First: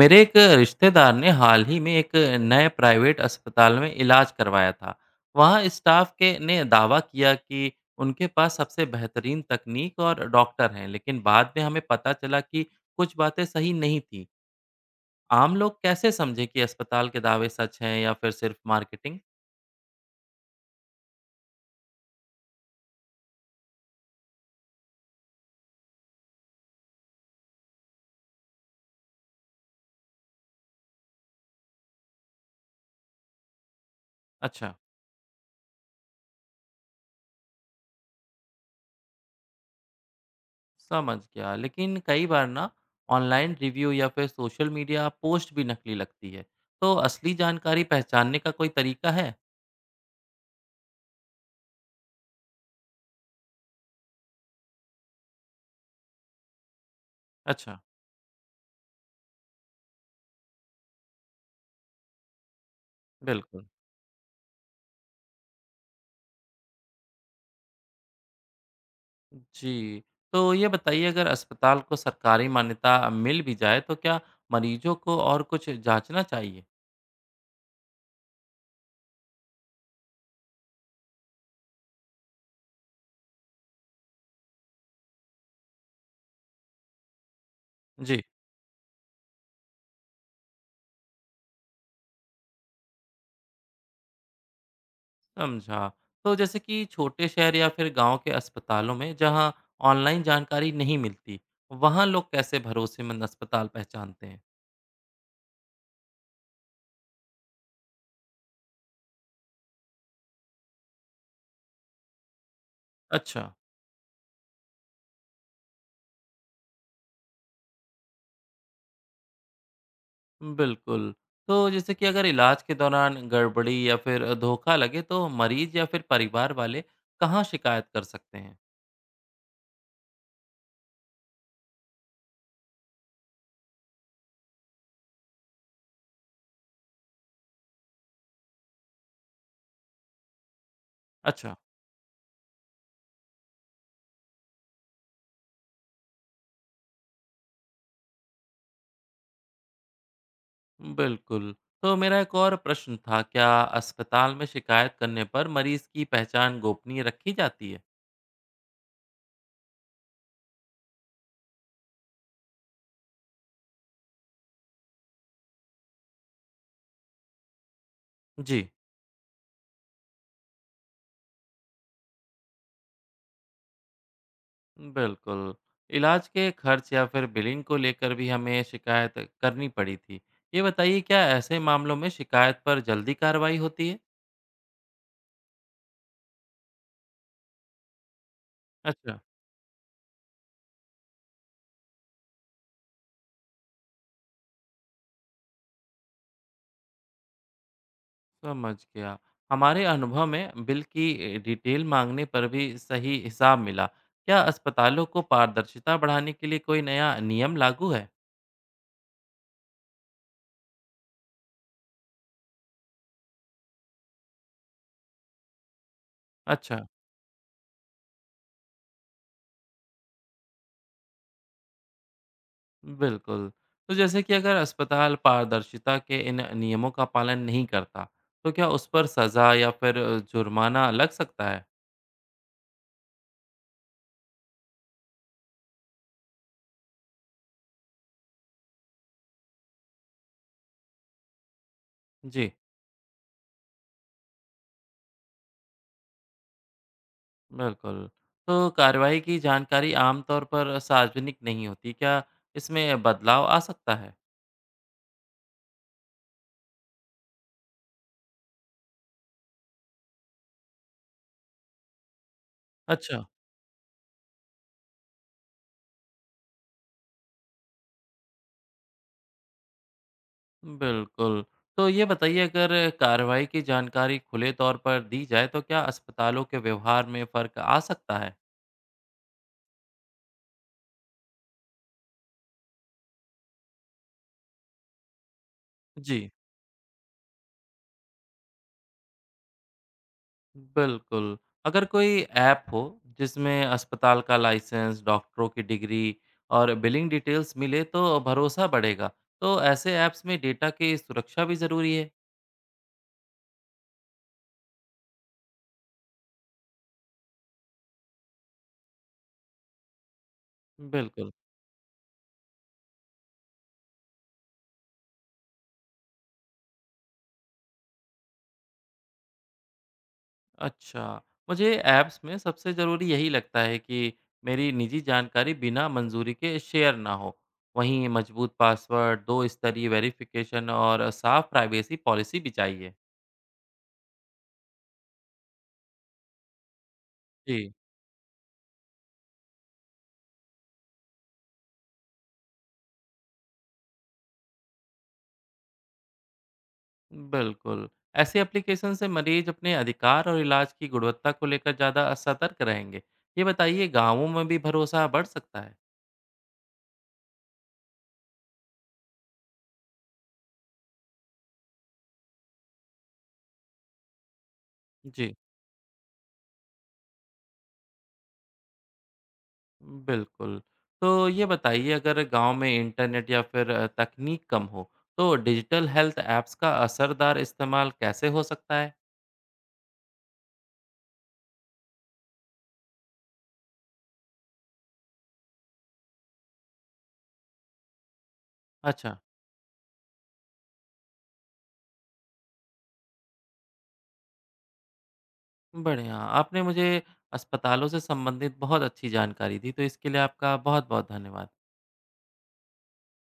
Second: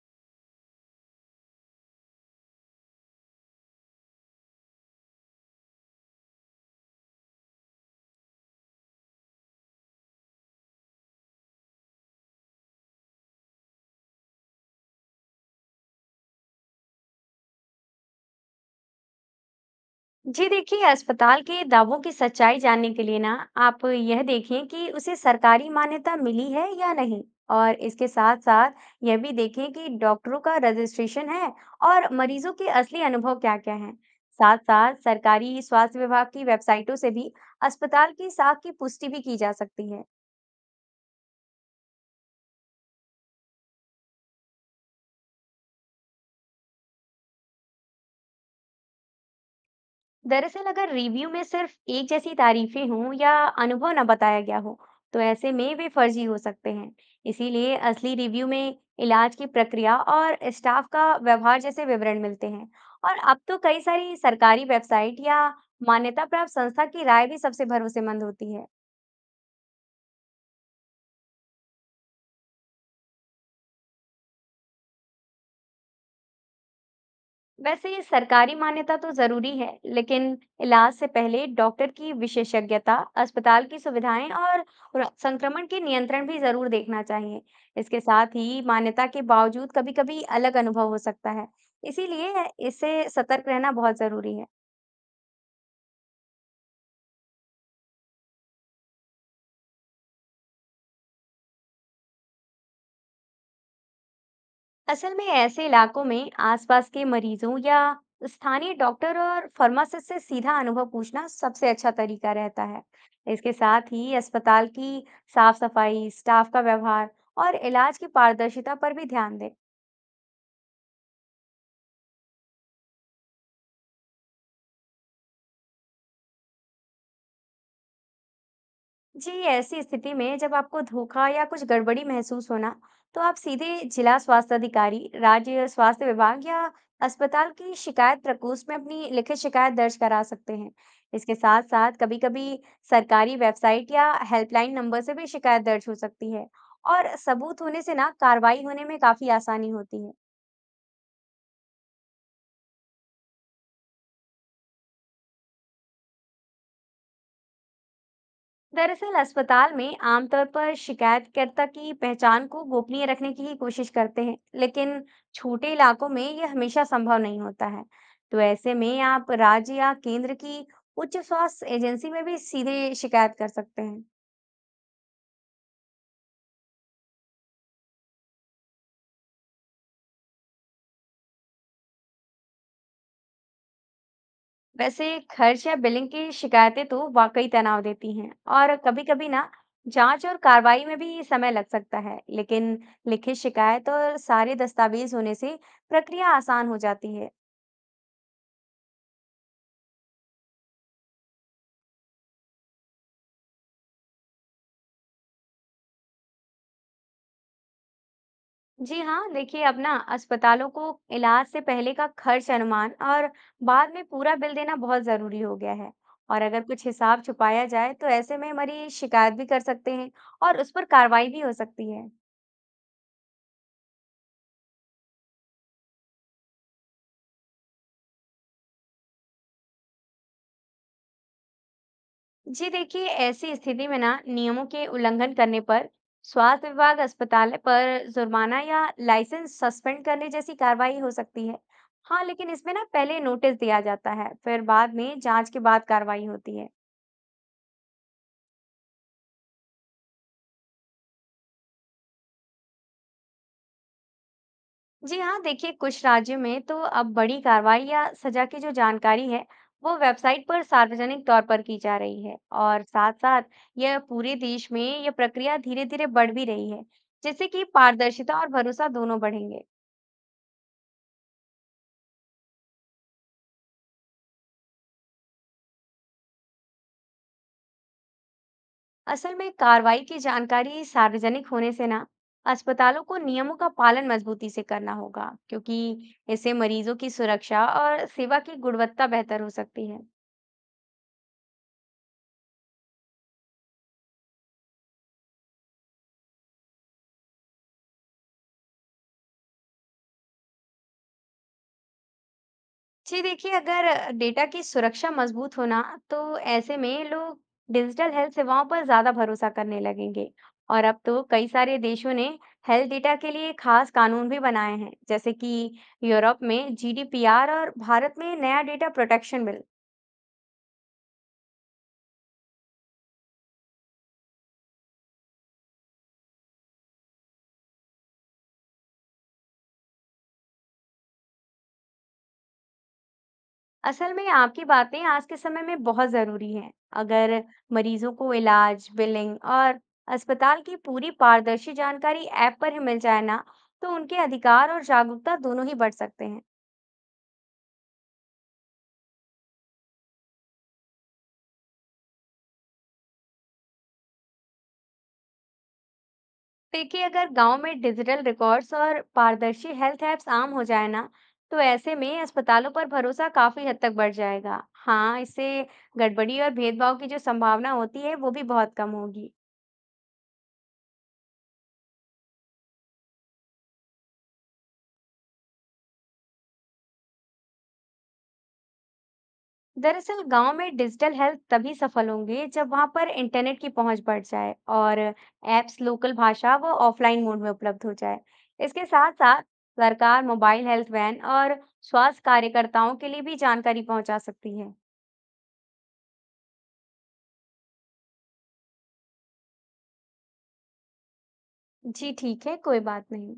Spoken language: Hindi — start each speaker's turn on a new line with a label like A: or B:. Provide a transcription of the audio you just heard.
A: मेरे एक रिश्तेदार ने हाल ही में एक नए प्राइवेट अस्पताल में इलाज करवाया था। वहाँ स्टाफ के ने दावा किया कि उनके पास सबसे बेहतरीन तकनीक और डॉक्टर हैं, लेकिन बाद में हमें पता चला कि कुछ बातें सही नहीं थी। आम लोग कैसे समझे कि अस्पताल के दावे सच हैं या फिर सिर्फ मार्केटिंग।
B: जी देखिए, अस्पताल के दावों की सच्चाई जानने के लिए ना आप यह देखें कि उसे सरकारी मान्यता मिली है या नहीं। और इसके साथ साथ यह भी देखें कि डॉक्टरों का रजिस्ट्रेशन है और मरीजों के असली अनुभव क्या-क्या हैं। साथ
A: अच्छा।
B: साथ सरकारी स्वास्थ्य विभाग की वेबसाइटों से भी अस्पताल की साख की पुष्टि भी की जा सकती है।
A: समझ गया, लेकिन कई बार ना ऑनलाइन रिव्यू या फिर सोशल मीडिया पोस्ट भी नकली लगती है। तो असली जानकारी पहचानने का कोई तरीका है?
B: दरअसल अगर रिव्यू में सिर्फ एक जैसी तारीफें हों या अनुभव न बताया गया हो, तो ऐसे में वे फर्जी हो सकते हैं। इसीलिए
A: अच्छा।
B: असली रिव्यू में इलाज की प्रक्रिया और स्टाफ का व्यवहार जैसे विवरण मिलते हैं। और अब तो
A: बिल्कुल।
B: कई सारी सरकारी वेबसाइट या मान्यता प्राप्त संस्था की राय भी सबसे भरोसेमंद होती है।
A: जी, तो ये बताइए अगर अस्पताल को सरकारी मान्यता मिल भी जाए तो क्या मरीजों को और कुछ जाँचना चाहिए?
B: वैसे ये सरकारी मान्यता तो जरूरी है, लेकिन इलाज से पहले डॉक्टर की विशेषज्ञता, अस्पताल की सुविधाएं और संक्रमण के नियंत्रण भी जरूर देखना चाहिए। इसके
A: जी।
B: साथ ही मान्यता के बावजूद कभी-कभी अलग अनुभव हो सकता है, इसीलिए इससे सतर्क रहना बहुत जरूरी है।
A: समझा। तो जैसे कि छोटे शहर या फिर गाँव के अस्पतालों में जहाँ ऑनलाइन जानकारी नहीं मिलती, वहाँ लोग कैसे भरोसेमंद अस्पताल पहचानते हैं?
B: असल में ऐसे इलाकों में आसपास के मरीजों या स्थानीय डॉक्टर और फार्मासिस्ट से सीधा अनुभव पूछना सबसे अच्छा तरीका रहता है।
A: अच्छा।
B: इसके साथ ही अस्पताल की साफ सफाई, स्टाफ का व्यवहार और इलाज की पारदर्शिता पर भी ध्यान दें।
A: बिल्कुल। तो जैसे कि अगर इलाज के दौरान गड़बड़ी या फिर धोखा लगे तो मरीज या फिर परिवार वाले कहाँ शिकायत कर सकते हैं?
B: जी ऐसी स्थिति में जब आपको धोखा या कुछ गड़बड़ी महसूस होना तो आप सीधे जिला स्वास्थ्य अधिकारी, राज्य स्वास्थ्य विभाग या अस्पताल की शिकायत प्रकोष्ठ में अपनी लिखित शिकायत दर्ज करा सकते हैं। इसके
A: अच्छा।
B: साथ साथ कभी कभी सरकारी वेबसाइट या हेल्पलाइन नंबर से भी शिकायत दर्ज हो सकती है। और सबूत होने से ना कार्रवाई होने में काफी आसानी होती है।
A: बिल्कुल। तो मेरा एक और प्रश्न था, क्या अस्पताल में शिकायत करने पर मरीज़ की पहचान गोपनीय रखी जाती है?
B: दरअसल अस्पताल में आमतौर पर शिकायतकर्ता की पहचान को गोपनीय रखने की ही कोशिश करते हैं, लेकिन छोटे इलाकों में ये हमेशा संभव नहीं होता है। तो
A: जी।
B: ऐसे में आप राज्य या केंद्र की उच्च स्वास्थ्य एजेंसी में भी सीधे शिकायत कर सकते हैं।
A: बिल्कुल। इलाज के खर्च या फिर बिलिंग को लेकर भी हमें शिकायत करनी पड़ी थी। ये बताइए क्या ऐसे मामलों में शिकायत पर जल्दी कार्रवाई होती है?
B: वैसे खर्च या बिलिंग की शिकायतें तो वाकई तनाव देती हैं। और
A: अच्छा।
B: कभी-कभी ना जांच और कार्रवाई में भी समय लग सकता है, लेकिन लिखित शिकायत और सारे दस्तावेज होने से प्रक्रिया आसान हो जाती है।
A: समझ गया। हमारे अनुभव में बिल की डिटेल माँगने पर भी सही हिसाब मिला। क्या अस्पतालों को पारदर्शिता बढ़ाने के लिए कोई नया नियम लागू है?
B: जी हाँ, देखिए अब ना अस्पतालों को इलाज से पहले का खर्च अनुमान और बाद में पूरा बिल देना बहुत जरूरी हो गया है। और अगर
A: अच्छा।
B: कुछ हिसाब छुपाया जाए तो ऐसे में मरीज शिकायत भी कर सकते हैं और उस पर कार्रवाई भी हो सकती है।
A: बिल्कुल। तो जैसे कि अगर अस्पताल पारदर्शिता के इन नियमों का पालन नहीं करता, तो क्या उस पर सज़ा या फिर जुर्माना लग सकता है?
B: जी देखिए, ऐसी स्थिति में ना नियमों के उल्लंघन करने पर स्वास्थ्य विभाग अस्पताल पर जुर्माना या लाइसेंस सस्पेंड करने जैसी कार्रवाई हो सकती है। हाँ
A: जी।
B: लेकिन इसमें ना पहले नोटिस दिया जाता है, फिर बाद में जांच के बाद कार्रवाई होती है।
A: बिल्कुल। तो कार्रवाई की जानकारी आमतौर पर सार्वजनिक नहीं होती, क्या इसमें बदलाव आ सकता है?
B: जी हाँ, देखिए कुछ राज्यों में तो अब बड़ी कार्रवाई या सजा की जो जानकारी है, वो वेबसाइट पर सार्वजनिक तौर पर की जा रही है। और
A: अच्छा।
B: साथ-साथ यह पूरे देश में यह प्रक्रिया धीरे-धीरे बढ़ भी रही है, जिससे कि पारदर्शिता और भरोसा दोनों बढ़ेंगे।
A: बिल्कुल। तो ये बताइए अगर कार्रवाई की जानकारी खुले तौर पर दी जाए, तो क्या अस्पतालों के व्यवहार में फ़र्क आ सकता है?
B: असल में कार्रवाई की जानकारी सार्वजनिक होने से ना अस्पतालों को नियमों का पालन मजबूती से करना होगा, क्योंकि
A: जी।
B: इससे मरीजों की सुरक्षा और सेवा की गुणवत्ता बेहतर हो सकती है।
A: बिल्कुल। अगर कोई ऐप हो जिसमें अस्पताल का लाइसेंस, डॉक्टरों की डिग्री और बिलिंग डिटेल्स मिले तो भरोसा बढ़ेगा। तो ऐसे ऐप्स में डेटा की सुरक्षा भी ज़रूरी है?
B: जी देखिए, अगर डेटा की सुरक्षा मजबूत हो ना, तो ऐसे में लोग डिजिटल हेल्थ सेवाओं पर ज़्यादा भरोसा करने लगेंगे। और अब तो
A: बिल्कुल।
B: कई सारे देशों ने हेल्थ डेटा के लिए खास कानून भी बनाए हैं, जैसे कि यूरोप में जीडीपीआर और भारत में नया डेटा प्रोटेक्शन बिल।
A: अच्छा, मुझे ऐप्स में सबसे ज़रूरी यही लगता है कि मेरी निजी जानकारी बिना मंज़ूरी के शेयर ना हो। वहीं मज़बूत पासवर्ड, दो स्तरीय वेरिफ़िकेशन और साफ़ प्राइवेसी पॉलिसी भी चाहिए।
B: असल में आपकी बातें आज के समय में बहुत ज़रूरी हैं। अगर
A: जी।
B: मरीजों को इलाज, बिलिंग और अस्पताल की पूरी पारदर्शी जानकारी ऐप पर ही मिल जाए ना, तो उनके अधिकार और जागरूकता दोनों ही बढ़ सकते हैं।
A: बिल्कुल। ऐसी एप्लीकेशन से मरीज अपने अधिकार और इलाज की गुणवत्ता को लेकर ज़्यादा सतर्क रहेंगे। ये बताइए गाँवों में भी भरोसा बढ़ सकता है?
B: देखिए अगर गांव में डिजिटल रिकॉर्ड्स और पारदर्शी हेल्थ ऐप्स आम हो जाए ना, तो ऐसे में अस्पतालों पर भरोसा काफी हद तक बढ़ जाएगा। हाँ
A: जी।
B: इससे गड़बड़ी और भेदभाव की जो संभावना होती है वो भी बहुत कम होगी।
A: बिल्कुल। तो ये बताइए अगर गाँव में इंटरनेट या फिर तकनीक कम हो, तो डिजिटल हेल्थ ऐप्स का असरदार इस्तेमाल कैसे हो सकता है?
B: दरअसल गांव में डिजिटल हेल्थ तभी सफल होंगे जब वहां पर इंटरनेट की पहुंच बढ़ जाए और ऐप्स लोकल भाषा व ऑफलाइन मोड में उपलब्ध हो जाए। इसके साथ
A: अच्छा।
B: साथ सरकार मोबाइल हेल्थ वैन और स्वास्थ्य कार्यकर्ताओं के लिए भी जानकारी पहुंचा सकती है।
A: बढ़िया। आपने मुझे अस्पतालों से संबंधित बहुत अच्छी जानकारी दी, तो इसके लिए आपका बहुत-बहुत धन्यवाद।
B: जी ठीक है, कोई बात नहीं।